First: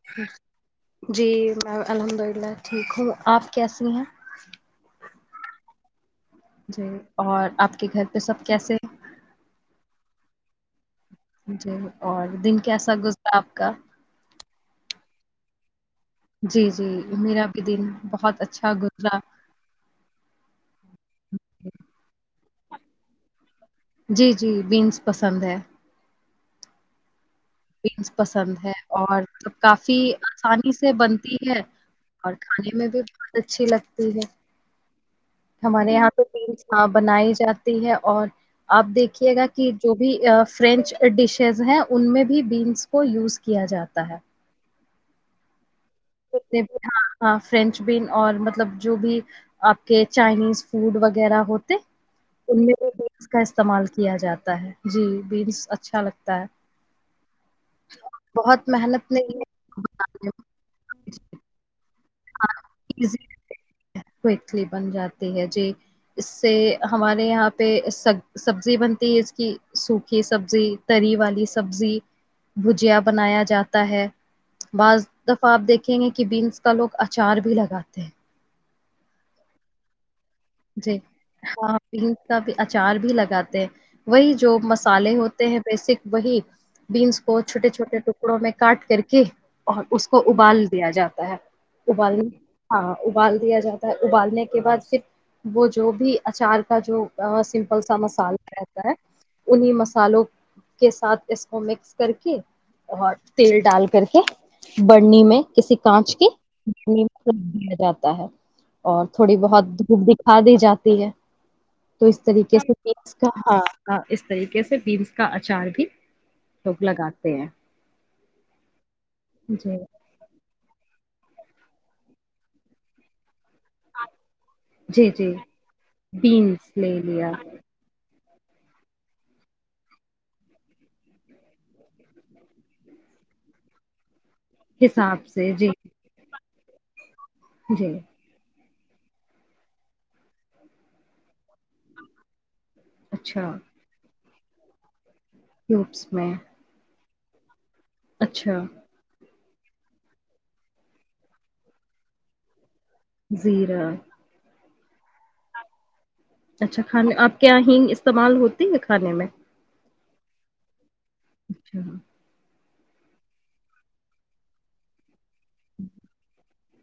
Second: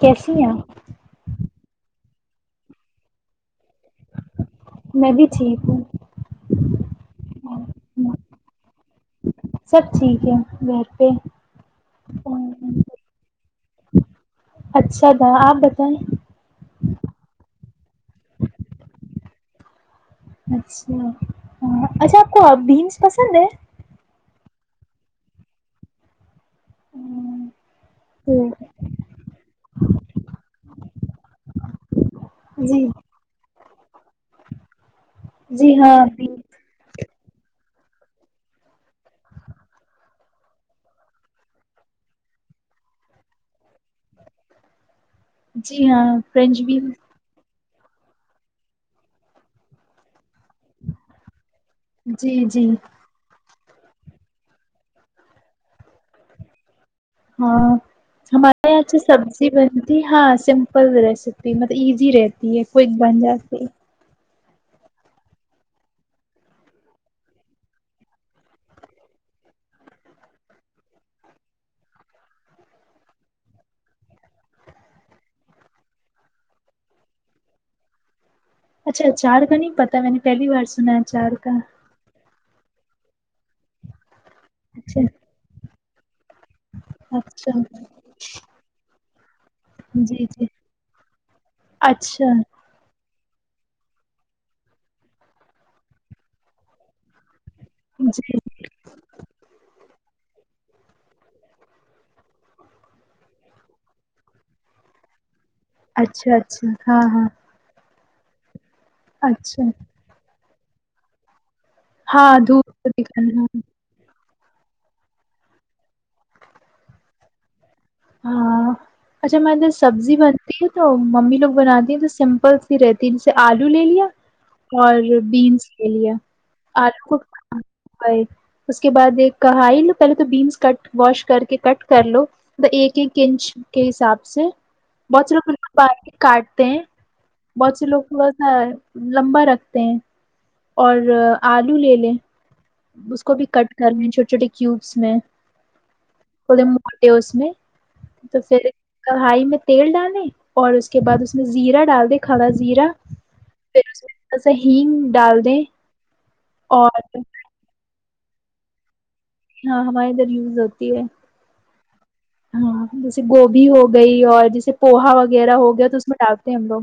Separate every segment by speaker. Speaker 1: کیسی ہیں ا
Speaker 2: جی میں الحمد للہ ٹھیک ہوں آپ کیسی ہیں میں
Speaker 1: میں بھی ٹھیک ہوں
Speaker 2: جی اور آپ کے گھر پہ سب کیسے
Speaker 1: ٹھیک ہے پہ
Speaker 2: جی اور دن کیسا گزرا [inaudible]
Speaker 1: اچھا تھا آپ بتائیں
Speaker 2: جی جی میرا بھی دن بہت اچھا گزرا
Speaker 1: اچھا ہاں، اچھا آپ کو بینس پسند ہے
Speaker 2: جی جی بینس پسند ہے
Speaker 1: [inaudible]
Speaker 2: بینس
Speaker 1: تو-
Speaker 2: پسند ہے اور سب کافی آسانی سے بنتی ہے اور کھانے
Speaker 1: جی
Speaker 2: میں بھی بہت اچھی لگتی ٹھیک ہے
Speaker 1: جی
Speaker 2: ہمارے
Speaker 1: ہاں
Speaker 2: یہاں تو
Speaker 1: بینس،
Speaker 2: تین صحب بنائی جاتی ہے اور آپ دیکھیے گا کہ جو بھی فرینچ ڈشیز ہیں ان میں بیینس کو یوز کیا جاتا ہے
Speaker 1: جی ہاں فرینچ
Speaker 2: جتنے
Speaker 1: بھی
Speaker 2: ہاں ہاں فرینچ بن اور مطلب جو بھی آپ کے چائنیز فوڈ وغیرہ ہو
Speaker 1: جی جی
Speaker 2: استعمال کیا جاتا ہے جی بینس اچھا لگتا ہے
Speaker 1: ہاں
Speaker 2: بہت
Speaker 1: ہمارے یہاں سے
Speaker 2: محنت نہیں
Speaker 1: سبزی
Speaker 2: ہے
Speaker 1: بنتی
Speaker 2: بنانے
Speaker 1: ہاں
Speaker 2: میں
Speaker 1: سمپل
Speaker 2: جی
Speaker 1: ریسیپ مطلبزی
Speaker 2: ہاں،
Speaker 1: رہتی کوئی بن
Speaker 2: ایزی
Speaker 1: جاتی
Speaker 2: کوئکلی بن جاتی ہے جی اس سے ہمارے یہاں پہ س سبزی بنتی ہے اس کی سوکھی سبزی تری والی سبزی بھجیا بنایا جاتا ہے بعض دفعہ آپ دیکھیں گے کہ بینس کا لوگ اچار بھی لگاتے ہیں
Speaker 1: اچھا چار کا نہیں پتا میں نے پہلی بار سنا
Speaker 2: جی
Speaker 1: چار کا
Speaker 2: ہاں بینس کا بھی اچار بھی لگاتے ہیں وہی جو
Speaker 1: اچھا
Speaker 2: مسالے ہوتے ہیں بیسک وہی بینس کو
Speaker 1: اچھا
Speaker 2: چھوٹے چھوٹے ٹکڑوں میں کاٹ کر کے اور اس کو
Speaker 1: جی جی
Speaker 2: ابال دیا جاتا ہے ابال
Speaker 1: اچھا
Speaker 2: ہاں ابال دیا جاتا ہے ابالنے کے بعد صرھر وہ جو بھی اچار کا جو س پھل سا مسالہ
Speaker 1: جی
Speaker 2: رہتا ہے انیں مسالوں کے ساتھ اس کو مکس کر کے اور تیل ڈال کر کے بڑنی میں کسی کانچ کے
Speaker 1: اچھا اچھا ہاں
Speaker 2: بڑنی
Speaker 1: ہاں
Speaker 2: میں رکھ دیا جاتا تا ہے اور تھوڑی
Speaker 1: اچھا
Speaker 2: بہت دھوپ د دی جاتی ہے تو اس
Speaker 1: ہاں
Speaker 2: طریقے سے
Speaker 1: دھوپ نکل
Speaker 2: طریقے سے بیینس کا اچار بھی لوگ لگاتے ہیں
Speaker 1: ہاں اچھا میں تو
Speaker 2: جی
Speaker 1: سبزی بنتی ہے تو ممی لوگ بناتی ہیں تو سمپل سی رہتی ہے آلو لے لیا اور
Speaker 2: جی جی
Speaker 1: بینس لے لیا
Speaker 2: بینس لے
Speaker 1: آلو کو
Speaker 2: لیا
Speaker 1: اس کے بعد ایک کہ ہی لو پہلے تو بینس کٹ واش کر کے کٹ کر لو ایک ایک انچ کے حساب
Speaker 2: حساب
Speaker 1: بچر پ
Speaker 2: سے جی
Speaker 1: باہ کے کاٹ تے بچ
Speaker 2: جی
Speaker 1: لوگ پا تھ ہے لمبا رکھتے ہیں اور آلو لے لے اس کو بھی کٹ کرنے چھوٹی چٹیے کیوبس میں
Speaker 2: وبس میں
Speaker 1: و اس میں تو
Speaker 2: اچھا
Speaker 1: پھر کڑھائی میں تیل ڈالے اور اس کے بعد اس میں زیرا ڈال دے کھڑا زیرا
Speaker 2: زیرہ
Speaker 1: ہگ ڈال دیں
Speaker 2: اچھا کھان
Speaker 1: اور
Speaker 2: آپ کیا ہی استعمال ہوتی ہے کھانے میں
Speaker 1: اں ہمارے ادھر یوز ہوتی ہے
Speaker 2: اچھا
Speaker 1: ہاں جیسے گوبھی ہو گئی اور جیسے پوہا وہ وغیرہ ہو گیا تو اس میں ڈالتے ہیں ہم لوگ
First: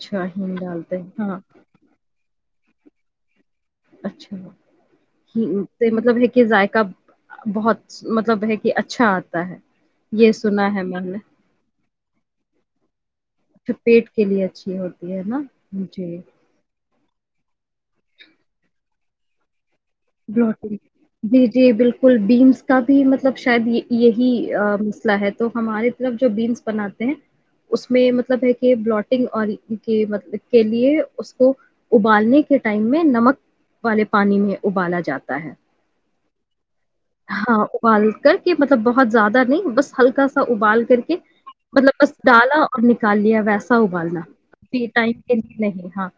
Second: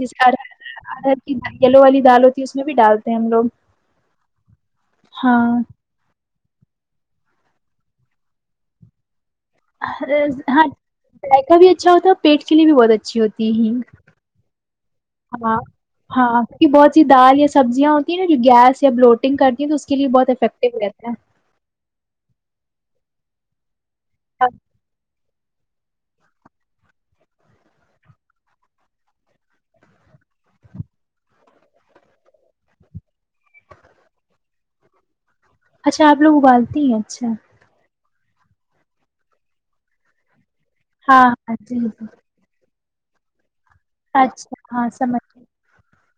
Speaker 1: جس
Speaker 2: ہینگ ڈالتے ہیں
Speaker 1: ارر کی
Speaker 2: ہاں
Speaker 1: یلو والی دال ہوتی اس میں بھی ڈالتے ہیں ہم لوگ
Speaker 2: اچھا
Speaker 1: ہاں
Speaker 2: ہ مطلب ہے کہ ذائقے ک بہت مطلب ہے کہ اچھا آتا ہے یہ سنا ہے میں نے
Speaker 1: ہاںائق بھی اچھا ہوتا ہے پیٹ کے لیے بھی بہت اچھی ہوتی
Speaker 2: اچھا پیٹ کے لیے اچھی ہوتی ہے نا
Speaker 1: ہاں
Speaker 2: جی
Speaker 1: ہاں کیہ بہت دال یا سبزیاں ہوتی ہیں ن جو گیس یا ب لوٹنگ کرتی ہیں تو کے لیے بہت
Speaker 2: ب
Speaker 1: افیکٹو رہتا
Speaker 2: جی جی بالکل بیینس کا بھی مطلب شاید یہ یہی
Speaker 1: ہے
Speaker 2: مسئلہ ہے تو ہماری طرف جو بینس بناتے ہیں اس میں مطلب ہے کہ بلوٹنگ اور م کے لیے اس کو ابالنے کے ٹائم میں نمک والے پانی میں ابالا جاتا ہے
Speaker 1: اچھا آپوگ ابال
Speaker 2: ہاں ابال کر کے مطلب بہت زیاد نہیں بس ہلکا ابال کر کے
Speaker 1: ہاں ہاں جی
Speaker 2: مطلب
Speaker 1: جی
Speaker 2: بس ڈالا نکال لیا ویسے سو بالنا
Speaker 1: اچھا ہاں
Speaker 2: ٹائم
Speaker 1: سمجھ
Speaker 2: کے
Speaker 1: گئی
Speaker 2: نہیں ہاں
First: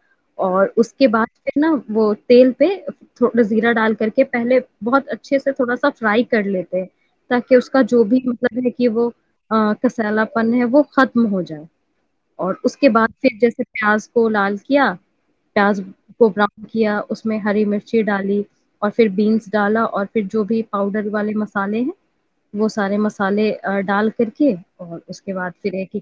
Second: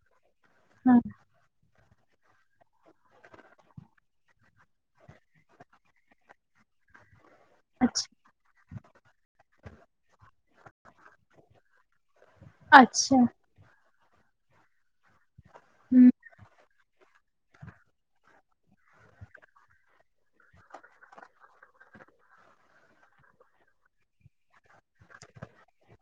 Speaker 2: اور اس
Speaker 1: ہاں
Speaker 2: کے بعد پھر نا وہ تیل پہ تھوڑا زیرا ڈال کر کے پہلے بہت اچھے سے تھوڑا سا فرائی کر لیتے تاکہ اس کا جو
Speaker 1: اچھا
Speaker 2: بھی مطلب ہے کہ وہ کسیلا پن ہے وہ ختم ہو جائے اور اس کے
Speaker 1: اچھا
Speaker 2: بعد پھر جیسے پیاز کو لال کیا پیاز
Speaker 1: ہوں
Speaker 2: کو براؤن کیا اس میں ہری مرچی ڈالی اور پھر بینس ڈالا اور پھر جو بھی پاؤڈر والے مسالے ہیں وہ سارے مسالے ڈال کر کے اور اس کے بعد پھر یہ کہ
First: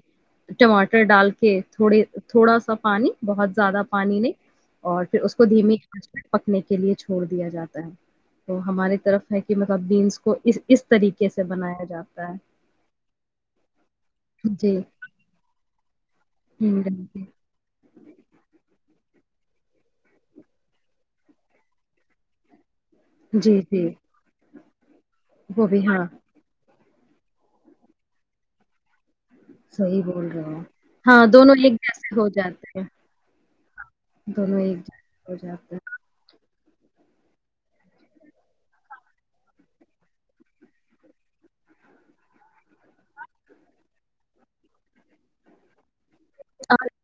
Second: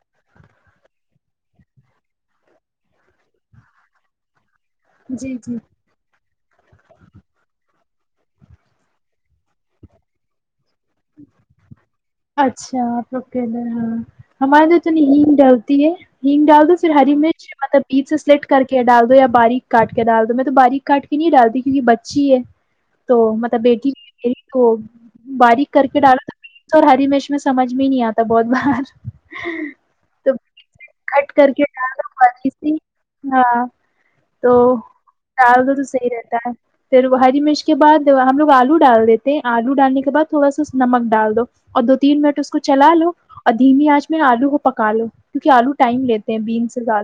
Speaker 2: ٹماٹر ڈال کے تھوڑے تھوڑا سا پانی بہت زیادہ پانی نہیں اور پھر
Speaker 1: جی
Speaker 2: اس کو
Speaker 1: جی
Speaker 2: دھیمی پکنے کے لیے چھوڑ دیا جاتا ہے تو ہمارے طرف ہے کہ مطلب بینس کو اس اس طریقے سے بنایا جاتا ہے
Speaker 1: اچھا آپ لوگ کہ ل ہاں ہمارے تو
Speaker 2: جی
Speaker 1: اتنی ہگ ڈالتی ہے ہگ ڈال دو
Speaker 2: ہم
Speaker 1: پھر ہری
Speaker 2: ڈلتی
Speaker 1: مرچ مطلب عید سے سلٹ کر کے ڈال دو یا باریک کاٹ کے ڈال دو میں تو باریک کاٹ کے نہیں ڈالتی کیونکہ بچی ہے تو مطلب
Speaker 2: جی جی
Speaker 1: بیٹی [inaudible]
Speaker 2: وہ
Speaker 1: [unintelligible]
Speaker 2: بھی
Speaker 1: کرکٹ
Speaker 2: ہاں
Speaker 1: آالا اور ہری مش میں سمجھ بھی نہیں آتا بہت بار
Speaker 2: صحی بول
Speaker 1: تو
Speaker 2: رہے ہو ہاں
Speaker 1: کٹ کر
Speaker 2: دونوں
Speaker 1: کے
Speaker 2: ایک
Speaker 1: ڈالا
Speaker 2: جیسے ہو
Speaker 1: باریک
Speaker 2: جاتے
Speaker 1: سی
Speaker 2: ہیں
Speaker 1: ہاں تو
Speaker 2: دونوں ایک جیسے ہو
Speaker 1: ڈال
Speaker 2: جاتے
Speaker 1: دو تو
Speaker 2: ہیں
Speaker 1: صحیح رہتا ہے پھر ہری مرچ کے بعد ہم لوگ آلو ڈال دیتے ہیں آلو ڈالنے کے بعد تھوڑا سا نمک ڈال دو اور دو تین منٹ اس کو چلا لو اور دھیمی آنچ میں آلو کو پکا لو کیونک آلو ٹائم لیتا بیینس زدہ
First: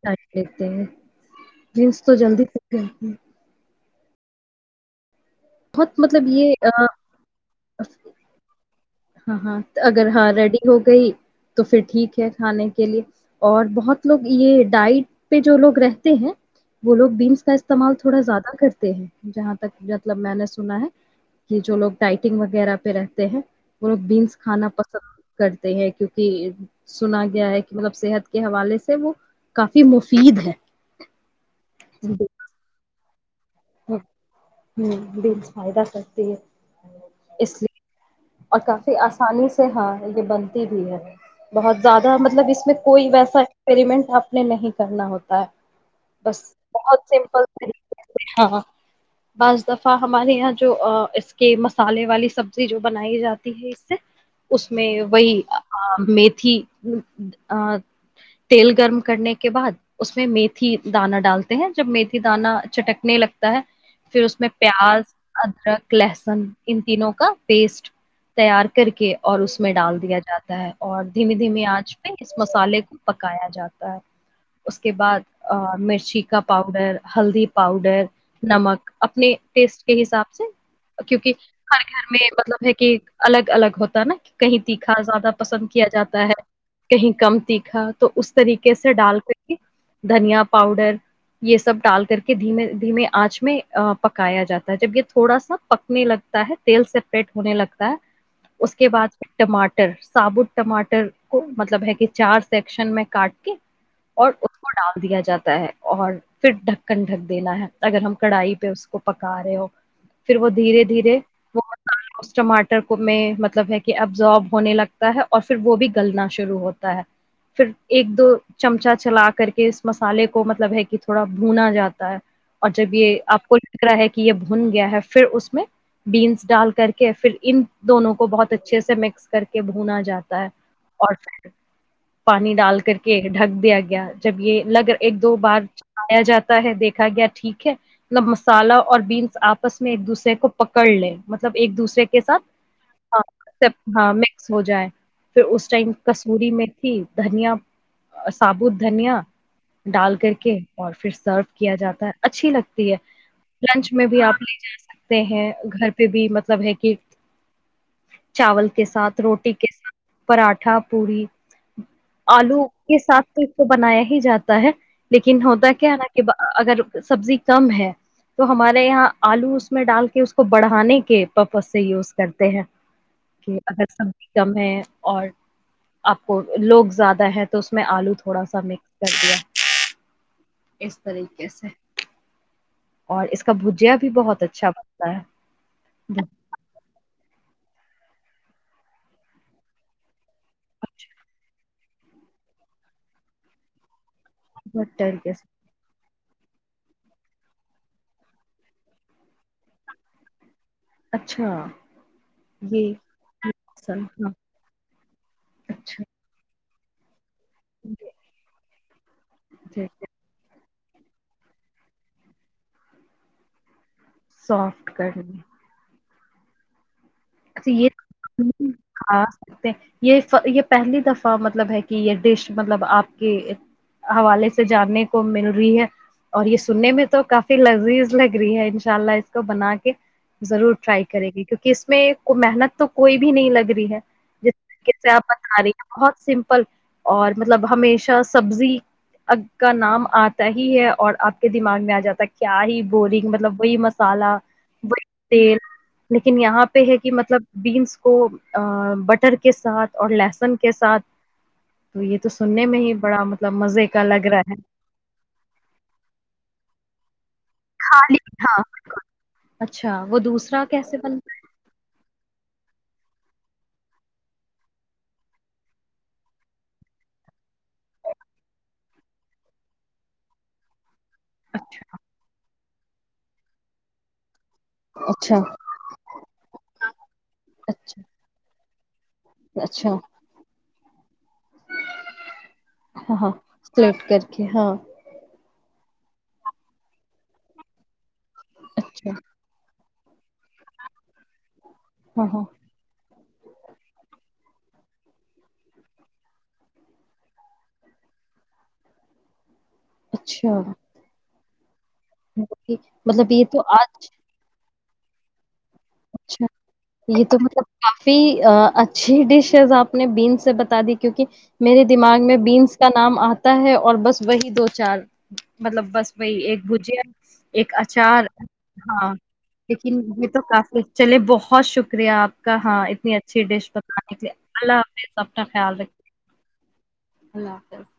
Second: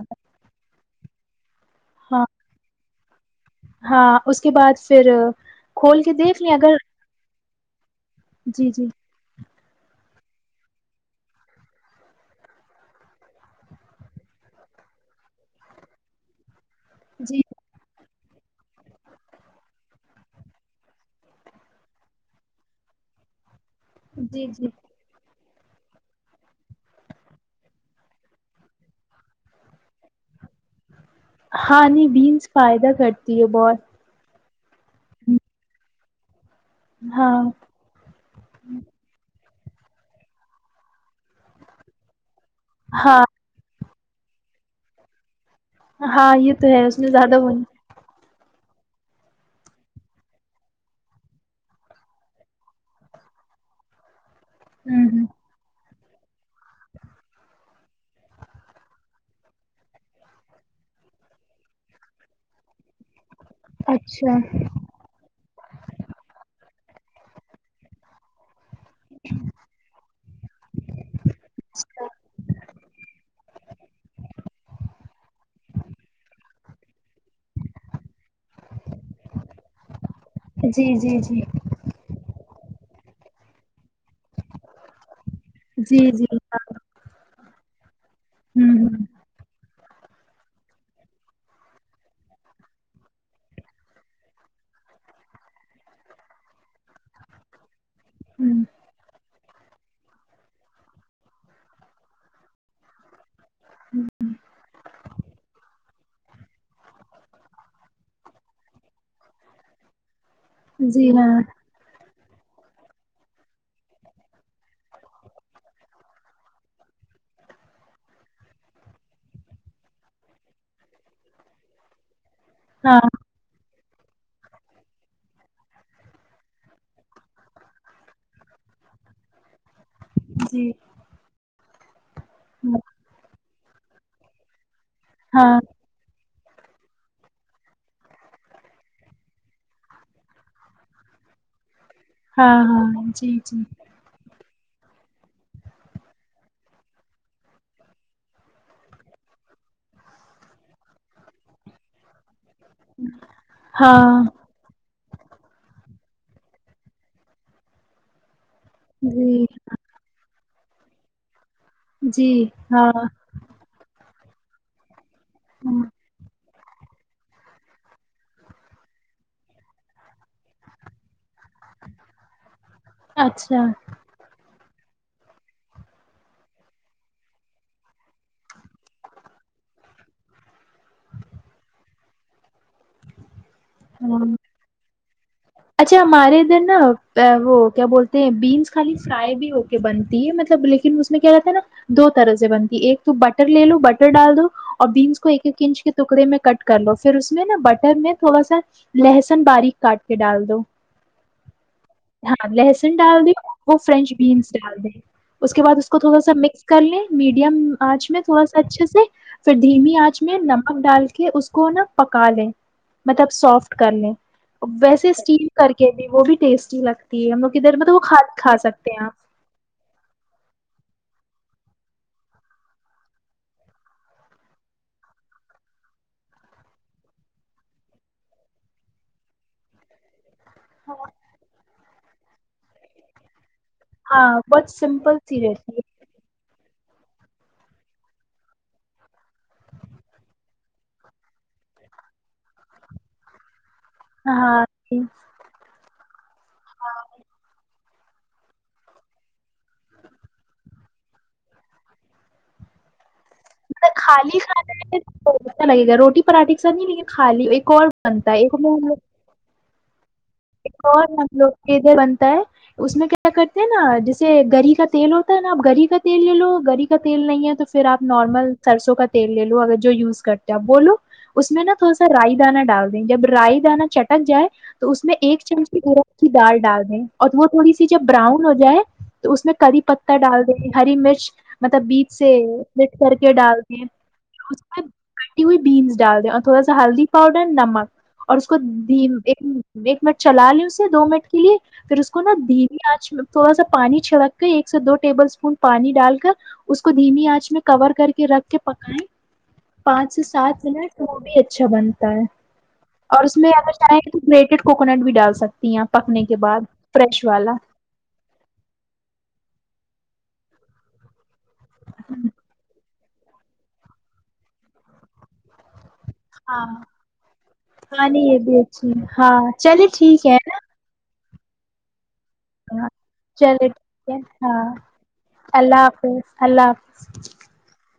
Speaker 2: جس تو جلدی
Speaker 1: ہاں اس کے بعد پھر
Speaker 2: بہت
Speaker 1: کھول کے
Speaker 2: مطلب
Speaker 1: دیکھ
Speaker 2: یہ
Speaker 1: لے اگر
Speaker 2: آ،
Speaker 1: جی جی
Speaker 2: ہاں ہاں اگر ہاں ریڈی ہو گئی تو پھر ٹھیک ہے کھانے کے لیے اور بہت لوگ یہ ڈائٹ پہ جو لوگ رہتے ہیں وہ لوگ
Speaker 1: جی
Speaker 2: بینس کا استعمال تھوڑا زیادہ کرتے ہیں جہاں تک مطلب میں نے سنا ہے کہ جو لوگ ڈائٹنگ وغیرہ پہ رہتے ہیں م بینس
Speaker 1: جی
Speaker 2: کھانا
Speaker 1: جی
Speaker 2: پسند کرتے ہیں کیونکہ سنا گیا ہے کہ مطلب صحت کے حوالے سے وہ کافی مفید ہے
Speaker 1: ہاں نہیں بیینس فائدہ کرتی دی یہ بت
Speaker 2: ہ بیس فائدہ کرکتی ہے
Speaker 1: ہاں
Speaker 2: اس لیے اور کافی آسان پانی سے ہاں یہ بنتی بھی ہے بہت زیادہ مطلب اس میں کوئی
Speaker 1: ہاں
Speaker 2: ویسا ایکسپریمنٹ آپنے نہیں کرنا ہوتا ہے
Speaker 1: ہاں
Speaker 2: بس
Speaker 1: یہ تو ہے اس
Speaker 2: بہت
Speaker 1: نے زیادہ
Speaker 2: سمپل
Speaker 1: بول
Speaker 2: طریقے ہاں بعض دفعہ ہمارے یہاں جو اس کے مسالے والی سبزی جو بنائی جاتی ہے اس سے اس میں
Speaker 1: ہوں ہ
Speaker 2: وہی میتھی تیل گرم کرنے کے بعد اس میں میتھی دانہ ڈالتے ہیں جب میتھی دانہ چٹکنے لگ پھر
Speaker 1: اچھا
Speaker 2: اس میں پیاز ادرک لہسن ان ت نو کا پیسٹ تیار کر کے اور اس میں ڈال دیا جاتا ہے اور دھیمے دھیمے آنچ پہ اس مسالے کو پکایا جاتا ہے اس کے بعد مرچی کا پاؤڈر ہلدی پاؤڈر نمک اپنے ٹیسٹ کے حساب سے
Speaker 1: جی جی
Speaker 2: کیونکہ
Speaker 1: جی
Speaker 2: ہر گھر میں کہ الگ الگ ہوتا کہیں تیکھا زیادہ پسند کیا
Speaker 1: جی
Speaker 2: جاتا
Speaker 1: جی
Speaker 2: ہے
Speaker 1: ہاں
Speaker 2: کہیں کم تیکھا تو اس طریقے
Speaker 1: ہوں
Speaker 2: سے ڈال کر ہی دھنیا پاؤڈر یہ سب ڈال کر کے دھیمے دھیمے آنچ میں پکایا جاتا ہے جب یہ تھوڑا سا پکنے لگتا ہے تیل سے پیٹ ہونے لگتا
Speaker 1: ہ
Speaker 2: اس کے بعد پھر ٹماٹر سابوت ٹماٹر کو مطلب ہے کہ چار سیکشن میں کاٹ
Speaker 1: ہوں
Speaker 2: اور اس کو ڈال دیا جاتا ہے اور پھر ڈھکن ڈھک دینا ہے اگر ہم کڑھائی پہ اس کو پکا رہے ہو پھر وہ دھیرے
Speaker 1: جی
Speaker 2: دھیرے
Speaker 1: ہاں
Speaker 2: وہ اس ٹماٹر کو میں مطلب ہے کہ ابزارب ہونے لگتا ہے اور پھر وہ بھی گلنا شروع ہوتا ہے پھر ایک دو چمچہ چلا کر کے اس مسالے کو مطلب ہے کہ تھوڑا بھونا جاتا ہے اور جب
Speaker 1: ہاں
Speaker 2: یہ آپ کو د رہا ہے کہ یہ بھن گیا ہے پھر اس میں بیینس ڈال کر کے پھر ان دونوں کو بہت اچھے سے مکس کر کے بھنا جاتا ہے
Speaker 1: جی
Speaker 2: اور پھر پانی ڈال کر کے ڈھگ دیا گیا جب یہ لگگر ایک دو بار
Speaker 1: ہاں
Speaker 2: چلایا جاتا ہے دیکھا گیا ٹھیک ہے مطلب مسالہ اور بینس آپس میں ایک دوسرے کو پکڑ لے مطلب ایک دوسے
Speaker 1: ہاں ہاں جی جی
Speaker 2: ہاں مکس ہو جائے پھر اس ٹائم کسوری میں تھی دھنیا ابوت دھنیا ڈال کر کے اور پھر سرو کیا جاتا ہے اچھی لگتی لنچ میں بھی
Speaker 1: ہاں
Speaker 2: آپ لے جا سکتے ہیں گھر بھی مطلب ہے کہ چاول کے ساتھ
Speaker 1: جی
Speaker 2: روٹی کے ساتھ پراٹھا مٹھا پوڑی
Speaker 1: جی
Speaker 2: آلو کے
Speaker 1: ہاں
Speaker 2: ساتھ تو اس کو بنایا ہی جاتا تا ہے لیکن ہوتا کیا ہے ن کہ اگر سبزی کم ہے تو ہمارے یہاں آلو اس میں ڈال کے اس کو بڑھانے کے پاپ اس سے یوز کرتے ہیں کہ
Speaker 1: اچھا
Speaker 2: اگر سبزی کم ہے اور آپ کو لوگ زیادہ ہے تو اس میں آلو تھوڑا سا مکس کر دیا اس طریقے سے اور اس کو اس کا بھجیا بھی
Speaker 1: ہاں
Speaker 2: بہت اچھا
Speaker 1: اچھا
Speaker 2: ہے
Speaker 1: ہمارے ادھر نا وہ کیا بولتے ہیں بینس خالی فرائی بھی ہو کے بنتی ہے مطلب لیکن اس میں کیا رہتا ہے نا دو طرح سے بنتی ہے ایک تو بٹر لے لو بٹر ڈال دو اور
Speaker 2: بٹر
Speaker 1: بیینس کو
Speaker 2: کے
Speaker 1: ایک ایک
Speaker 2: ساتھ۔
Speaker 1: انچ کے ٹکڑے میں کٹ کر لو پھر اس میں نا بٹر میں تھوڑا سا لہسن باریک کاٹ کے ڈال دو
Speaker 2: اچھا
Speaker 1: ہاں
Speaker 2: یہ
Speaker 1: لہسن ڈال دیں وہ
Speaker 2: پسند،
Speaker 1: فرینچ
Speaker 2: ہاں
Speaker 1: بینس ڈال دیں اس کے بعد اس کو
Speaker 2: اچھا
Speaker 1: تھوڑا سا مکس کرنی میڈیم آج میں تھوڑا سا اچھا سے پھر دھیمی آنچ میں ن ا ڈال کے اس کو نا پکا لیں مطلب سافٹ کر لیں
Speaker 2: سافٹ
Speaker 1: ویسے
Speaker 2: کرنی
Speaker 1: اسٹیم کر کے وہ بھی ٹیسٹی لگتا
Speaker 2: [unintelligible] مطلب ہے کہ یہ ڈش مطلب آپ کے حوالے سے جاننے کو مل رہی ہے اور یہ سننے میں تو کافی لذیذ لگ رہی ہے انشاء اللہ اس کو بنا کے ضرور ٹرائی
Speaker 1: آپ
Speaker 2: کرے گی کیونکہ اس میں محنت تو کوئی بھی نہیں لگ رہی بھی ہے
Speaker 1: ہاں
Speaker 2: جس
Speaker 1: بہت
Speaker 2: طریقے سے
Speaker 1: سمپل
Speaker 2: آپ
Speaker 1: سی
Speaker 2: بتا رہی
Speaker 1: رہتی
Speaker 2: ہیں
Speaker 1: ہے
Speaker 2: بہت سمپل اور مطلب ہمیشہ سبزی کا نام آتا ہی ہے اور آپ کے دماغ میں آ جاتا ہے کیا ہی بورنگ مطلب وہی مس مسالہ
Speaker 1: ہاں
Speaker 2: وہ تیل لیکن یہاں پہ ہے مطلب بینس کو بٹر کے ساتھ اور لہسن کے ساتھ تو یہ تو سننے میں ہی بڑا مطب
Speaker 1: مطلب خالی کھانےت اچھا لگے گا روٹی پراٹے کا سر نہیں لیک خالی ایک اور
Speaker 2: خالی
Speaker 1: بنتا ہے
Speaker 2: ہاں
Speaker 1: ایکوگ
Speaker 2: اچھا وہ دوسرا
Speaker 1: ایک
Speaker 2: کیسے
Speaker 1: اور ہم
Speaker 2: بنتا
Speaker 1: لوگ کےھر بنتا ہے اس میں کیا کرتے ہیں نا جیسے گری کا تیل ہوتا ہے نا آپ گری کا تیل لے لو گری کا تیل نہیں ہے تو پھر آپ نارمل سرسوں کا تیل لے لو اگر جو یوز کرتے آپ بولو اس
Speaker 2: ہے
Speaker 1: میں نا
Speaker 2: اچھا
Speaker 1: تھوڑا سا رائی دانا ڈالتا جب رائی دانا چٹک جائے تو اس میں
Speaker 2: اچھا
Speaker 1: ایک چمچی گرم کی دال ڈال دیں اور وہ تھوڑی سی جب
Speaker 2: اچھا
Speaker 1: براؤن ہو جائے تو اس میں کری
Speaker 2: اچھا
Speaker 1: پتہ ڈال دیں گ ہری مرچ مطلب بیچ سے لٹ کر
Speaker 2: ہاں
Speaker 1: کے
Speaker 2: ہاں سلیکٹ کر کے ہاں
Speaker 1: ٹی ہوئی بیینس ڈال دیں اور تھوڑا سا ہلدی پاؤڈر نمک اور اس کو
Speaker 2: اچھا
Speaker 1: د ایک ایک منٹ چلا لیں اسے دو منٹ کے لیے پھر اس کو
Speaker 2: ہاں
Speaker 1: نا
Speaker 2: ہاں
Speaker 1: دری آنج تھوڑا سا پانی چھڑک کے ایک سے دو ٹیبل اسپون پانی ڈال کر اس کو دھیمی آنچ میں کور کر کہ رکھ کے پکائیں پانچ سے
Speaker 2: اچھا
Speaker 1: سات منٹ وہ بھی چھبن اور
Speaker 2: مطلب
Speaker 1: اس
Speaker 2: یہ
Speaker 1: میں
Speaker 2: تو
Speaker 1: اگر چاہیں
Speaker 2: آج
Speaker 1: کہ تو گٹڈ کوکنٹ بھی ڈال سک
Speaker 2: اچھا یہ تو مطلب کافی اچھی ڈش ہےز آپ اپنے بیین سے بتا دی کیونک میرے دماغ میں بیینس کا نام آتا ہے اور بس وہی دو چار مطلب بس بائی ایک
Speaker 1: ہاں
Speaker 2: بجیا ایک
Speaker 1: ہاں
Speaker 2: اچار
Speaker 1: نہیں یہ بھی اچھی ہے۔
Speaker 2: ہاں
Speaker 1: چلیے
Speaker 2: لیکن
Speaker 1: ٹھیک
Speaker 2: یہ
Speaker 1: ہے
Speaker 2: تو کافی چلیے بہت شکریہ آپ کا کا ہاں
Speaker 1: نا
Speaker 2: اتنی اچھی
Speaker 1: چلے
Speaker 2: ڈش
Speaker 1: ٹھیک ہے
Speaker 2: بتے اللہ
Speaker 1: ہاں
Speaker 2: حافظب کا خیال
Speaker 1: اللہ
Speaker 2: رکھے
Speaker 1: حافظ اللہ حافظ
Speaker 2: اللہ حافظ